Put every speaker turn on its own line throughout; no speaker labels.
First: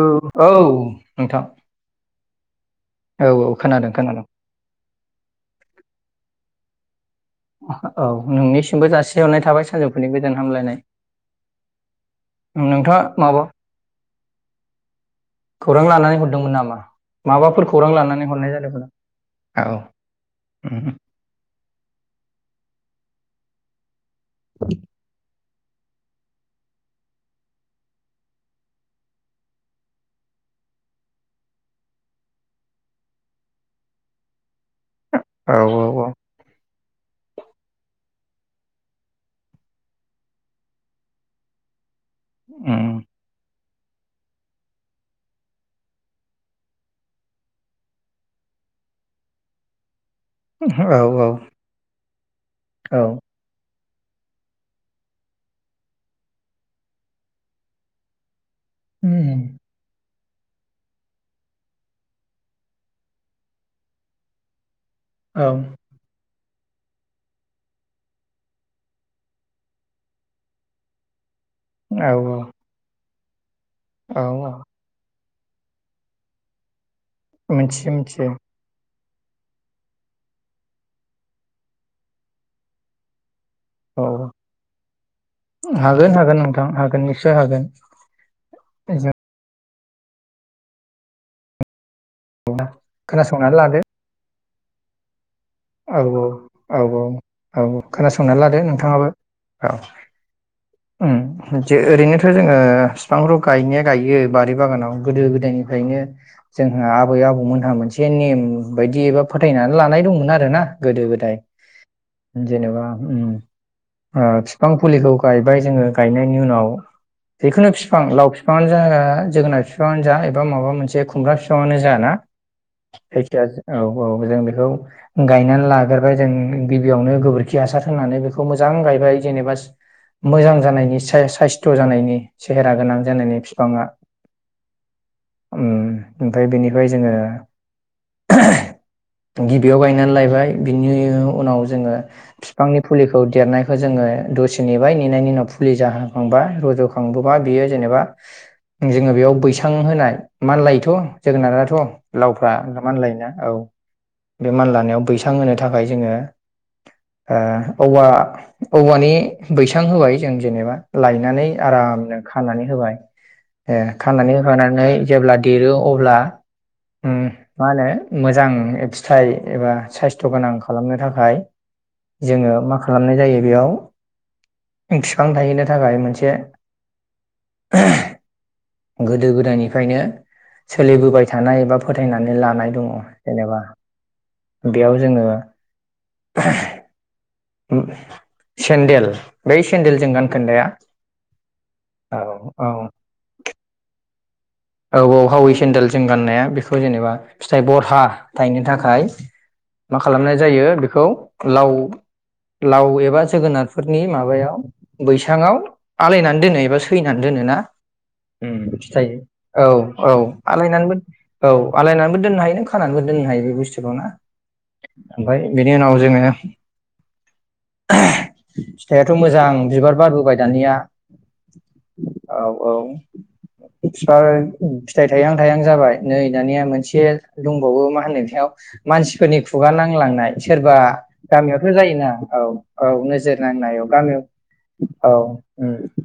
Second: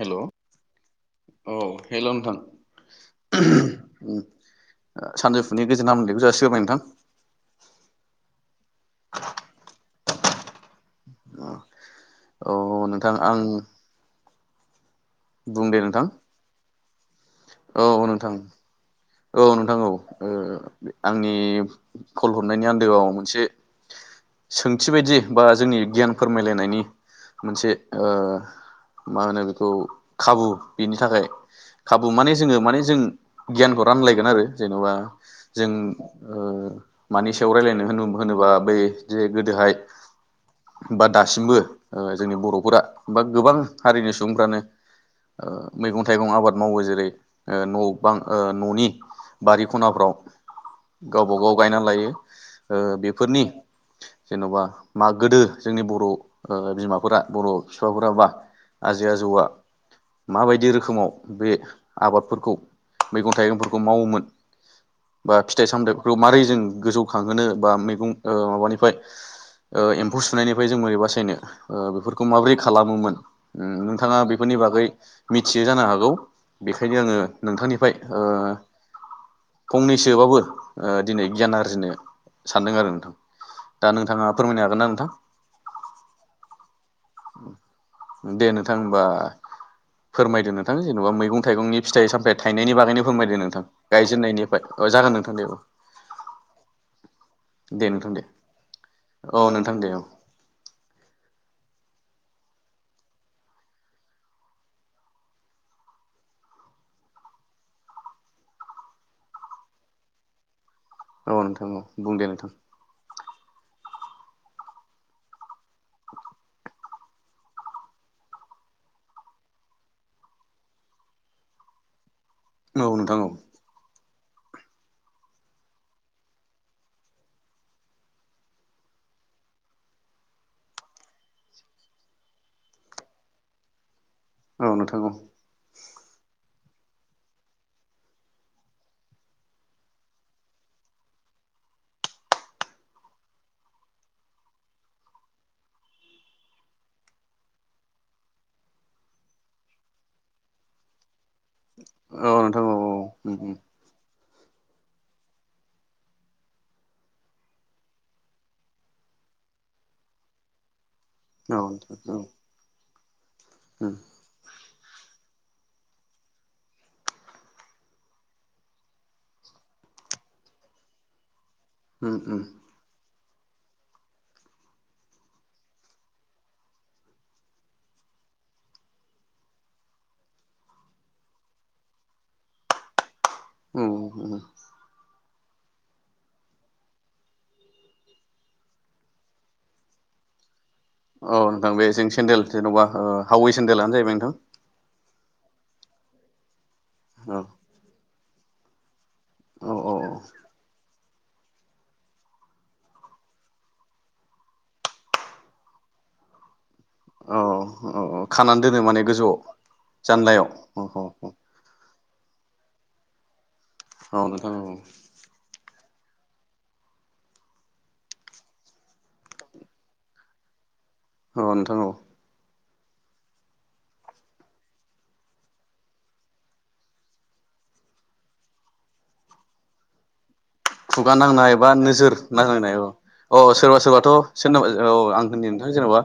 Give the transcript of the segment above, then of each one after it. हेल'
औ औ नोंथां
औ हेल' नोंथां
औ औ खोनादों
उम ओ
खोनादों
सानजौफुनि गोजोना हामलाय नायखौ जासि ग्रोबाय नोंथां
औ नोंनिसिमबो जासि हरनाय थाबाय सानजौ फुनि गोजोन हामलायनाय
अ औ औ
नोंथाङा
नोंथां आं
माबा
बुं दे
खौरां
नोंथां
लानानै हरदोंमोन नामा माबाफोर
औ
खौरां लानानै
नोंथां
हरनाय जादोंमोन
औ नोंथां औ ओ आंनि कल हर नायनि आन्दोआव मोनसे सोंथि बायदि बा जोंनि गियान फोरमायलायनायनि मोनसे ओ मा होनो बेखौ खाबु बिनि थाखाय खाब औ माने जोङो माने जों गियानखौ रानलायगोन आरो जेन'बा
औ
जों
औ
ओ मानि सायाव रायलायनो होन होनोबा बै जे गोदोहाय बा दासिमबो ओ जोंनि बर'फोरा बा गोबां हारिनि सुबुंफ्रानो ओ मैगं थाइगं आबाद मावो जो बै ओ न' बां ओ न'नि बारि खनाफ्राव
औ
गावबा गाव गायना लायो ओ बेफोरनि जेन'बा मा गोदो जोंनि बर' ओ बिमाफोरा बर' बिफाफोराबा आजि आजौआ माबायदि रोखोमाव बे आबादफोरखौ मैगं थाइगंफोरखौ मावोमोन बा फिथाइ सामथफोरखौ मारै जों गोजौ खांहोनो बा मैगं ओ माबानिफाय ओ एम्फौ सुनायनिफ्राय जों बोरै बासायनो ओ
औ
बेफोरखौ माब्रै खालामोमोन उम नोंथाङा
औ औ
बेफोरनि बागै मिथियो जानो हागौ बे खायनो आङो
मिथियो
नोंथांनिफ्राय ओ
मिथियो
फंनैसोबाबो ओ दिनै गियान आरजिनो सानदों आरो नोंथां दा
औ
नोंथाङा फोरमायनो हागोन ना नोंथां
हागोन हागोन नोंथां हागोन निस्सय हागोन
दे नोंथां होमबा
जो
फोरमायदो नोंथां जेन'बा मैगं थाइगंनि फिथाइ सामथाय थाइनायनि बागैनो फोरमायदो
खोनासंनानै
नोंथां
लादो
गायजेननायनि बाय ओ जागोन नोंथां दे औ
औ औ औ औ औ
दे नोंथां दे
खोनासंनानै लादो नोंथाङाबो
औ
औे
नोंथां दे औ
उम जे ओरैनो थो जोङो बिफांखौ गायनाया गायो बारि बागानाव गोदो गोदायनिफ्रायनो जोंहा आबै आबौमोनहा मोनसे नेम बायदि एबा फोथायनानै लानाय दंमोन आ [unintelligible] गोदो
औ
गोदाय
नोंथां औ बुं दे नोंथां
जेनेबा ओम ओ बिफां फुलिखौ गायबाय जोङो गायनायनि उनाव जिखुनु बिफां लाव बिफां आनो जा जोगोनार बिफाङानो जा एबा माबा मोनसे खुमब्रा बिफाङानो जा ना
औ
[unintelligible]
नोंथां
औ अ जों बेखौ गायनानै लाग्रोबाय जों गिबियावनो गोबोरखि हासार होनानै बेखौ मोजां गायबाय जेनेबा मोजां जानायनि सा- साइस्थ' जानायनि सेहेरा गोनां जानायनि फिफाङा
औ नोंथां औ
ओम ओमफ्राय बेनिफाय जोङो [unintelligible] गिबियाव गाय [unintelligible] लायबाय बिनि उनाव जोङो बिफांनि फुलिखौ देरनायखौ जोङो दसे नेबाय नेनायनि उनाव फुलि जाहोखांबा रज'खांबोबा बियो जेनेबा जोङो बेयाव बैसां होनाय मानलायोथ' जोगोनाराथ'
औ
लावफ्रा
नोंथां औ
मानलायोना औ बे मानला मायाव बैसां होनो थाखाय जोङो ओ औवा औवानि बैसां होबाय जों जेनेबा लायनानै
औ नोंथां
आरामनो
औ
खानानै होबाय ए
उम
खानानै होफानानै जेब्ला देरो अब्ला ओम मा होनो मोजां फिथाइ एबा साइस्थ' गोनां खालामनो थाखाय
उम उम
जोङो मा खालामनाय जायो बेयाव फिफां थाहैनो थाखाय मोनसे [unintelligible] गोदो गोदायनिफ्रायनो सोलिबोबाय थानाय एबा फोथायनानै लानाय दङ जेनेबा
औ
बेयाव जोङो [unintelligible] सेन्देल बै सेन्देलजों गान खोन्दाया
औ नोंथां बे जों सेन्देल जेन'बा ओ हावै सेन्देलानो जा नोंथां
औ औ हावै सेेनन्देल जों गाननाया बे बेखौ जेनेबा
औ
फिथाइ बरहा थायनो थाखाय
औ औ
मा खालामनाय जायो बेखौ लाव लाव एबा जोगोनारफोरनि माबायाव बैसाङाव आलायनानै दोनो एबा सैनानै
औ
दोनो ना
औ औ
ओम
खानानै दोनो माने
खिथायो
गोजौआव
औ औ आलायनानैबो औ आलायनानैबो दोननो हायो नों खानानैबो दोननो हायो बे
औ नोंथां औ
[unintelligible] ओमफाय बेनि उनाव जोङो [unintelligible] फिथाइआथ' मोजां बिबार बारबोबाय दानिया
अ नोंथां औ
औ बिफां फिथाइ थायहां थायहां जाबाय नै दानिया मोनसे दंबावो मा होनो बेयाव मानसिफोरनि खुगा नांलांनाय सोरबा
खुगा नांनाय बा
गामियावथ' जायोना
नोजोर नांनाय औ
नोजोर
औ
नांनाय
सोरबा सोरबाथ'
गामियाव
सोरनाबा औ आं होननि नोंथां जेनेबा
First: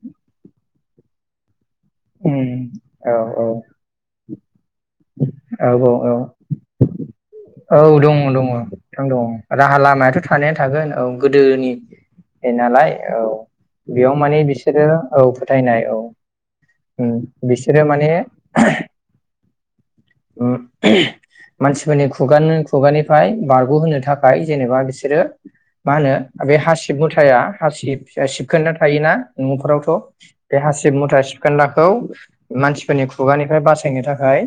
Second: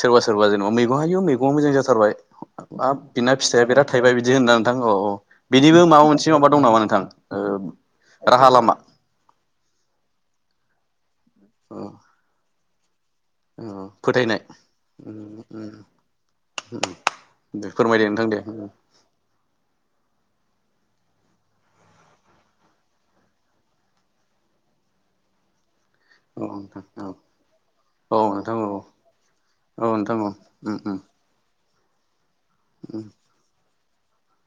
सोरबा सोरबा जेनेबा मै आयौ मैगंआ मोजां जा
उम
[unintelligible] हाब
औ
बिना
औ
फिथाइआ बिराद थायबाय बिदि होनोना नोंथां औ औ बिनिबो
औ
माबा
औ औ
मोनसे माबा दं नामा नोंथां ओ
औ दङ दङ
राहा लामा
थां दं राहा लामायाथ' थानायानो थागोन औ गोदोनि
औ
हेनालाय औ
औ
बेयाव
फोथायनाय
माने बिसोरो
उम
औ
उम
फोथायनाय औ उम
दे
बिसोरो
फोरमायदो
माने
नोंथां दे
उम [unintelligible] मानसिफोरनि खुगान खुगानिफ्राय बारग'होनो थाखाय जेनेबा बिसोरो मा होनो
औ
बे हासिब
नोंथां औ
मुथाया हासिब
औ नोंथां औ
सिबखोन्दा थायोना
औ
न'फोरावथ'
नोंथां औ
बे हासिब मुथा सिबखोन्दा औ मानसिफोरनि
उम
खुगानिफाय बास सायनो थाखाय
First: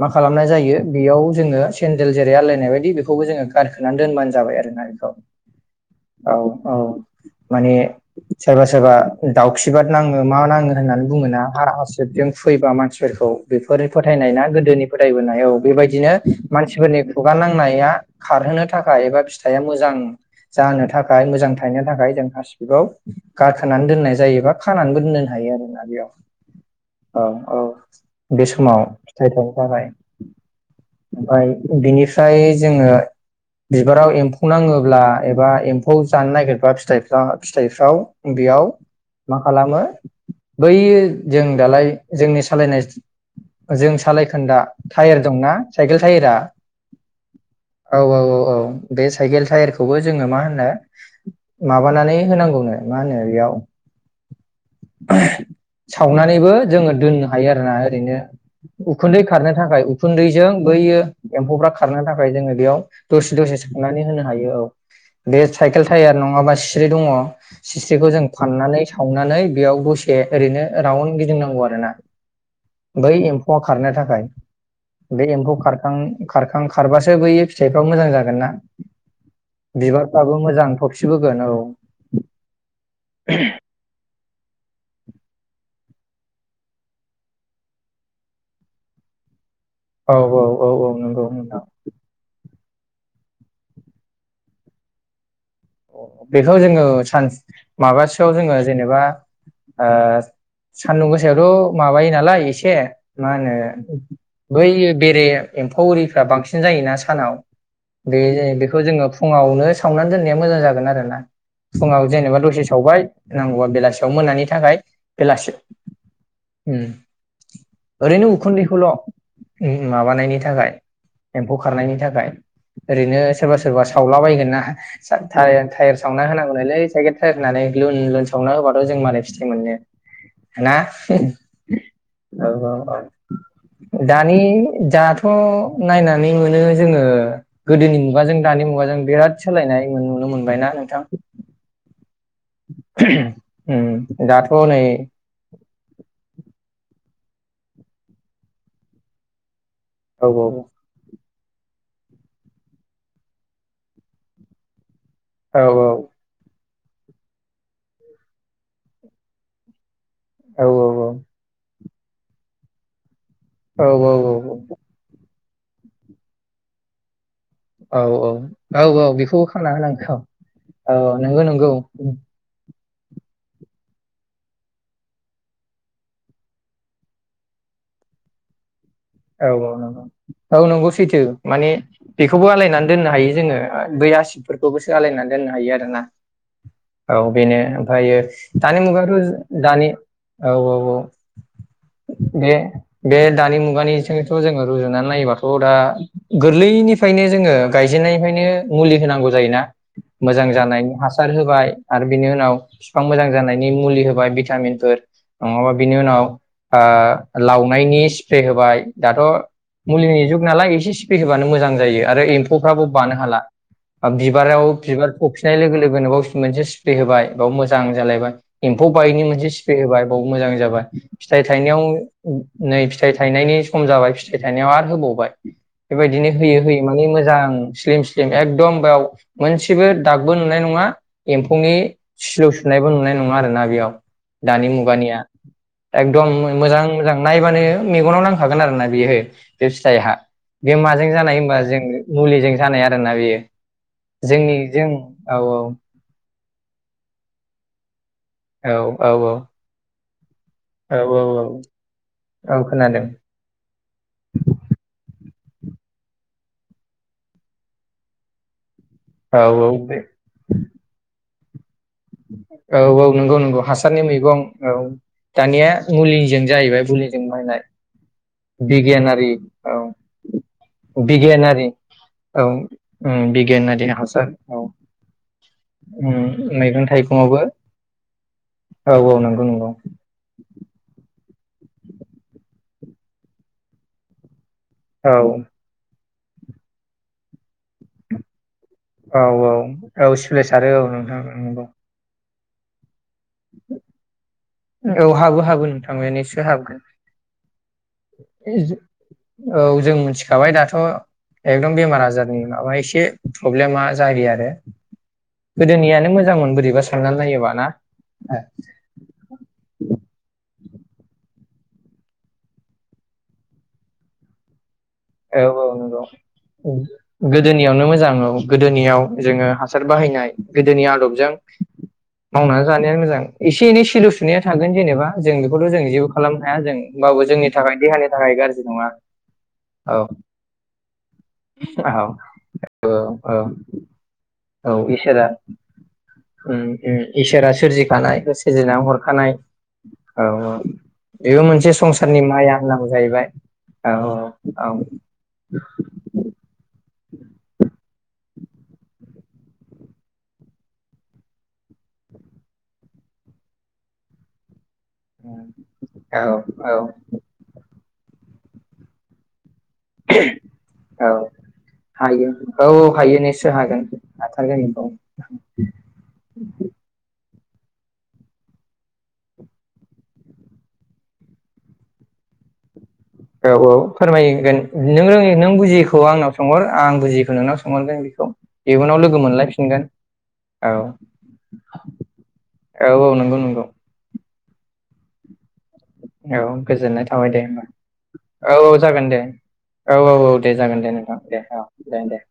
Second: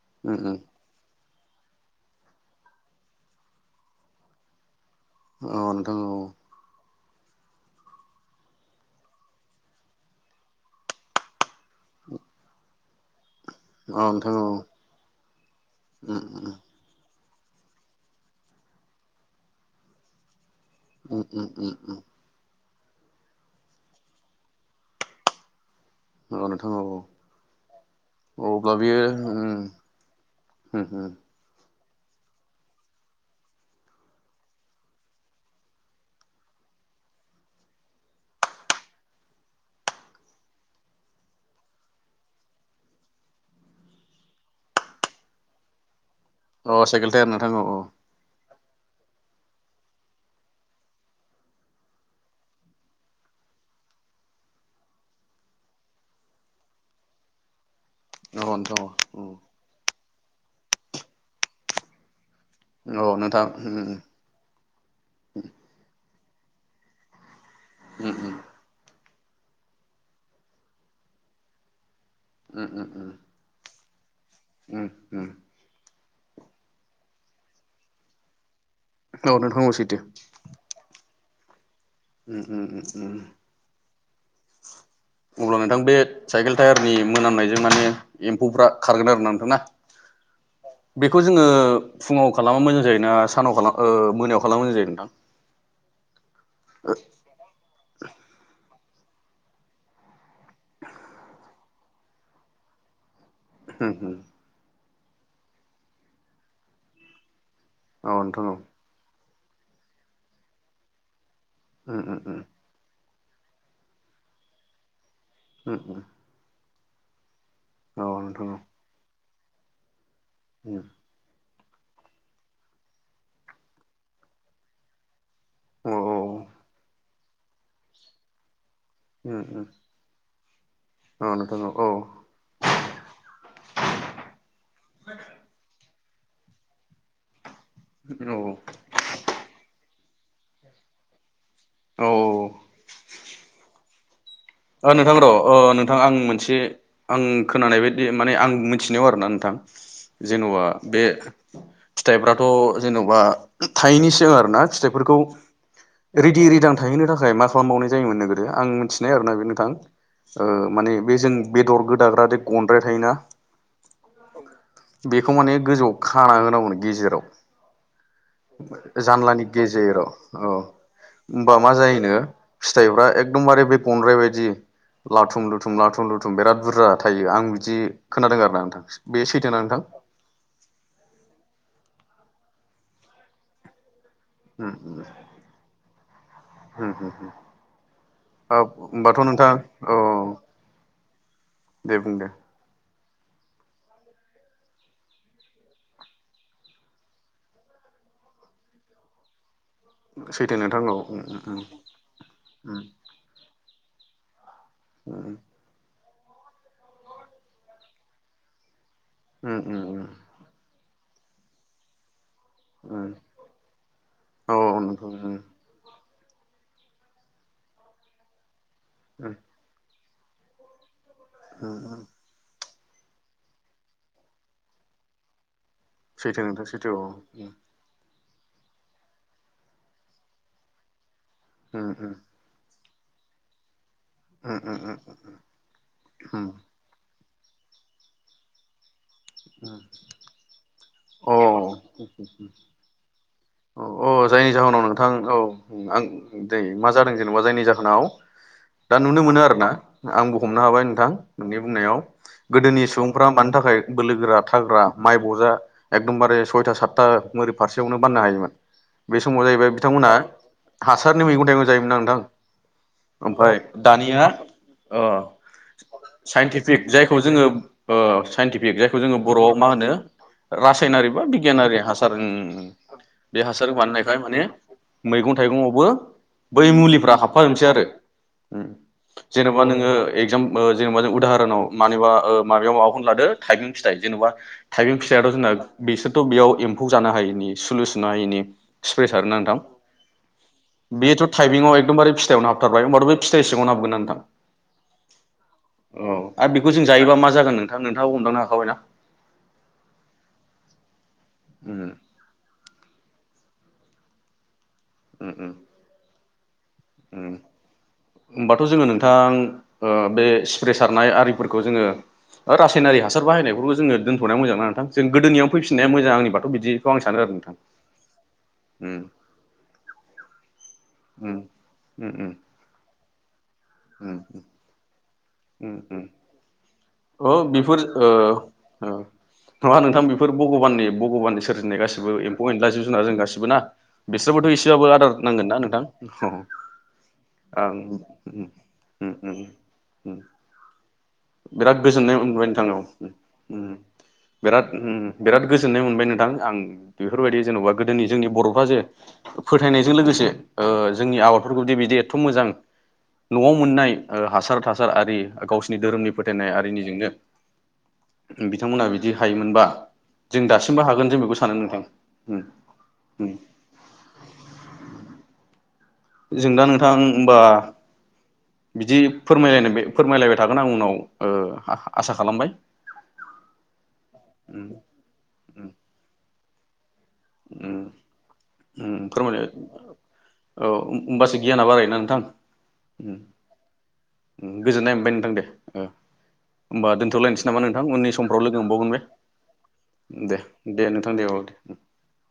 मा
उम
खालामनाय जायो बेयाव जोङो सेन्देल जेरै आलायनाय बायदि बेखौबो जोङो गारखोना दोनबानो जाबाय आरोना अ
उम औ नोंथां
औ औ माने सोरबा सोरबा दाउखिबाद नाङो मा नाङो होननानै बुङो ना हारा हासिबजों फैयबा मानसि फोरखौ बेफोरो
औ
फोथायनाय
नोंथां
ना
औ
गोदोनि फोदायबोनाय औ बेबायदिनो
उम उम
मानसिफोरनि खुगा नांनाया खारहोनो थाखाय एबा फिथाया मोजां जानो थाखाय
उम
मोजां
उम
थायनो
उम
थाखाय जों हासि दिबाव गाखोनानै दोननाय जायोबा खानानै दोननोन हायो आरोना याव
औ नोंथां
औ औ बे
औ अब्ला
समाव
बियो
फिथाइ थाइ
उम
बाबाय
उम उम
बिनिफ्राय जोङो बिबाराव एम्फौ नाङोब्ला एबा एम्फौ जानो नागिरबा फिथाइफ्रा फिथाइफ्राव बेयाव मा खालामो बै जों दालाय जोंनि सालायनाय जों सालायखोन्दा टायार दंना साइकेल टायेरा
अ साइकेल टायार नोंथां
औ औ औ औ बे साइकेल टायारखौबो जोङो मा होनो माबानानै होनांगौनो मा होनो बेयाव सावनानैबो जोङो दोननो हायो आरोना रैनो
औ नोंथां औ
उखुन्दै खारनो थाखाय उखुन्दै जों बैयो एम्फौफ्रा खारनो था बाय जोङो बेयाव
औ
दसे
नोंथां
दसे
उम
सोमनानै होनो हायो औ बेयो साइकेल टाइयार नङाबा स्रि दङ सिस्रिखौ
उम
जों फाननानै सावनानै बेयाव दसे ओरैनो राउन्ड गिदिंनांगौ आरो ना
उम उम
बै
उम
एम्फौआ खारनो था फ्राय
उम उम
खारखां खारखां खारबासो बैयो फिथाइफ्राबो मोजां जागोन ना
औ नोंथां औ सैथो
बिबारफ्राबो मोजां थफि बोगोन औ
उम उम उम उम अब्ला नोंथां बे साइकेल टायारनि मोनामनायजों माने एम्फौफ्रा खारगोन आरो ना नोंथां ना
औ औ औ औ
बेखौ
नंगौ
जोङो
नोंथां।
फुङाव खालामा मोजां जायोना सानाव खाला ओ मोनायाव खालामबा मोजां जायो नोंथां
अ अ बेखौ जोङो सान माबासोयाव जोङो जेनेबा ओ सान्दुं गोसायावथ' माबायो नालाय एसे मा होनो
उम उम
बैयो बेरे एम्फौ एरिफ्रा बांसिन जायोना सानाव
औ
बे
नोंथां
जे
औ
बेखौ जोङो फुङावनो सावनानै दोन मोजां जागोन आरोना
उम
फुङाव
उम
जेनेबा
उम
दसे सावबाय नांगौबा बेलासियाव मोनानि थाखाय बेलासि
उम उम
उम
औ
ओरैनो
नोंथां औ
उखुन्दैखौल' उम मा मानायनि थाखाय
उम
खारनायनि थाखाय ओरैनो सोरबा सोरबा सावला बायगोन ना सा टा
औ
टायार
औ
सावना होनांगौ नोलै साइकेल [unintelligible] लुन लुन सावना होबा जों मालाय
उम
फिथाइ
उम
मोनो ना
औ नोंथां औ औ
औ औ अ दानि दाथ नायना सानै मोनो जोङो गोदोनि मुगाजों दानि मुगाजों बिराद सोलायनाय नुनो मोनबायना नोंथां
औ
[inaudible] नै
ओ नोंथां र' नोंथां आं मोनसे आं खोनानाय बायदि माने आं मिथिनायाव आरोना नोंथां
औ
जेन'बा बे फिथाइफ्राथ' जेन'बा थायनैसो आरोना
औ
[unintelligible] थाहैनो थाखाय मा खालामबावनाय जायोमोन नोंथां आं मिथिनाय आरोना बे नोंथां ओ
औ
माने बे जों बेदर गोद दाग्रा दे गनद्राय थायोना
औ औ औ औ
बेखौ माने गोजौआव खाना होनांगौनो गेजेराव
औ औ औ औ बेखौबो
जानलानि
खानना
गेजेराव
होनांगौ औ औ नोंगौ
होमबा
नंगौ
मा जायोनो फिथाइफ्रा एकदमबारे बे बन बायदि बिदि लाथुम लुथुम लाथुम लुथुम बिराद बुरजा थायो आं बिदि खोनादों आरो ना नोंथां बे
औ
सैथोना
औ
नोंथां
नंगौ औ नंगौ सैथो माने बेखौबो आलायनानै दोननो हायो जोङो
उम
फोरखौबोसो सलायनानै दोननो हायो आरोना
उम उम
औ बेनो ओमफ्रायो
औ
दानि
होमबाथ'
मुगायावाथ'
नोंथां
दानि
औ
औ औ औ
दे बुं दे
बे बे दानि मुगानि थ' जोङो रुजुनानै नायोबाथ' दा गोरलैनिफ्रायनो जोङो गायजेननायनिफ्रायनो मुलि होनांगौ जायोना मोजां
सैथो नोंथां
जानायनि
औ उम
हासार होबाय आरो बिनि उनाव
उम
बिफां मोजां जानायनि मुलि होबाय भिटामिनफोर नङाबा बिनि उनाव ओ लावनायनि स्प्रे होबाय दाथ'
उम उम उम
मुलिनि जुग नालाय एसे सि फैहोब्लानो मोजां जायो आरो फ्राबो
उम
बानो हाला
औ
बिबाराव बिबार
नोंथां उम
थफिनाय लोगो लोगोन बाव मोनसे स्प्रे होबाय बाव मोजां जालायबाय एम्फौ बाइकनि
उम
मोनसे स्प्रे होबाय बाव मोजां जाबाय फिथाइ
उम
थायनायाव
उम
नै फिथाइ थायनायनि सम जाबाय फिथाइ थाइनायाव आरो होबावबाय बेबायदिनो
सैथो
होयै
नोंथां
होयै
सैथो औ
माने
उम
मोजां स्लिम एकदम बेयाव मोनसेबो दागबो नुनाय नङा एम्फौनि
उम उम
सिलौ सुनायबो नङा नाय नङा आरोना बेयाव दानि
उम उम
मुगानिया एखदम
उम
मोजां मोजां नायबानो मेगनाव नां खागोन आरना बियो बे
उम
फिथाइहा बे माजों
अ
जानाय होनबा जों मुलिजों जानाय आरोना बेयो
औ औ जायनि
जोंनि
जाहोनाव
जों
नोंथां औ आं दैे मा जादों जेनबा जायनि जाहोनाव
औ
दा
औ
नुनो मोनो आरो ना आंबो हमनो हाबाय
औ
नोंथां
औ
नोंनि बुंनायाव
औ
गोदोनि
खोनादों
सुबुंफ्रा मानि थाखाय बोलोगोरा थाग्रा माइ बजा एखदमबारे सइथा सादथा ओरै फारसेआवनो बाननो हायोमोन बे
औ
समाव जाहैबाय
औ बे
बिथांमोना हासारनि मैगं थाइगं जायोमोन आ नोंथां
औ औ नंगौ
ओमफाय
नंगौ हासारनि
दानिया
मैगं औ
अ
दानिया मुलिजों जाहैबाय
साइनटिफिक जायखौ
मुलिजों
जोङो
बायनाय
ओ साइनटिफिक जायखौ जोङो
बिगियानारि
बर'आव मा
औ
होनो रासायनारि बा बिगियानारि हासार उम
औ
उम उम बे हासारखौ
बिगियानारि
बानायनायखाय
हासार
माने
औ
मैगं थाइगं आवबो
उम
बै
मैगं
मुलि [unintelligible]
थाइगङावबो
आरो उम
औ औ नंगौ
जेनबा
नंगौ
नोङो एकजाम ओ जेनेबा नोङो उदा मानिबा ओ माबायाव माबाखौनो लादो थाइबें फिथाइ जेनबा थाइबें
औ
फिथायाथ' जोंना बिसोर थ' बेयाव एम्फौ जानो हायिनि सलु सुनो हायिनि
औ औ औ सिफ्रे सारो औ नोंथां नोंगौ
फिथायावनो हाबथारबाय होनबा थ' बे फिथाइ सिङावनो हाबगोन ना नोंथां
औ हाबो हाबो नोंथां
औ
बे निसय
आरो बेखौ
हाबगोन
जों जायोबा मा जागोन नोंथां नोंथाङाबो हमदांनो हाखाबायना
औ जों मिथिखाबाय दाथ' एकदम
उम
बेमार आजारनि माबा एसे प्रब्लेमा जायो आरो
उम
गोदोनियानो मोजांमोन बोरैबास सानना
उम
नायोबा ना
होमबाथ' जोङो नोंथां ओ बे सुप्रे सारनाय आरिफोरखौ जोङो रासायनारि हासार बाहायनायफोरखौ जोङो दोनथ'नाया मोजां ना नोंथां जों
औ
गोदोनियाव
औ
फैफिननाया
नंगौ
मोजां आंनिबाथ' बिदिखौ आं सानो आरो नोंथां।
गोदोनियावनो मोजां औ गोदोनियाव
उम
जोङो हासार बाहायनाय गोदोनि आदबजों
उम उम उम
मावनानै जानायानो मोजां एसे एनै सिलु
उम
सुनाया थागोन जेनेबा जों बेखौथ'
उम
जों
उम
जेबो खालामनो हाया जों होमबाबबो
अ
जोंनि थाखाय
बेफोर ओ
देहानि थाखाय गाज्रि नङा
ओ नङा
औ
नोंथां बेफोर भग'बाननि भग'बाननि सोरजिनाय
औ
गासिबो एम्फौ एनला जिब
औ
जुनार जों
औ
गासिबो ना बिसोर
औ इसोरा ओम ओम इसोरा
आं उम
सोरजिखानाय
उम
सोरजिनानै हरखानाय
उम उम
औ औ बेबो मोनसे
बिराद गोजोननाय
संसारनि
मोनबाय
माया
नोंथां औ
होननांगौ
उम
जाहैबाय
उम
औ औ
बिराद उम उम बिराद गोजोननाय मोनबाय नोंथां आं बेफोरबायदि जेने'बा गोदोनि जोंनि बर'फोरा जे फोथायनायजों लोगोसे ओ जोंनि आबादफोरखौदि बिदि एथ' मोजां न'आव मोननाय ओ हासार थासा सार आरि गावसिनि धोरोमनि
औ
फोथायनाय
औ
आरिनिजोंनो बिथांमोना बिदि हायोमोनबा जों दासिमबो हागोन
[unintelligible] औ
जों बेखौ सानो नोंथां
हायो
उम
औ औ हायो
उम
निसय हागोन हाथारगोन बिखौ
जों दा नोंथां होमबा बिदि फोरमायलाय फोरमायलायबाय थागोन आं उनाव ओ आसा खालामबाय
औ औ फोरमायगोन
उम
नों रोङै नों बुजियैखौ आंनाव सोंहर आं बुजियि नोंनाव
उम
सोंहरगोन बेखौ
उम
इयुनाव लोगो
फोरमायलाय
मोनलायफिनगोन औ
होमबासो गियाना बारायोना नोंथां
औ औ नंगौ नंगौ
ओम गोजोननाय मोनबाय नोंथां दे ओ
औ
होमबा
गोजोननाय थाबाय दे
दोनथ'लायनोसै नामा नोंथां उननि समफ्राव
होमबा औ
लोगो
औ
मोनबावगोन बे
जागोन दे औ औ औ दे जागोन दे नोंथां दे औ दे दे। [inaudible]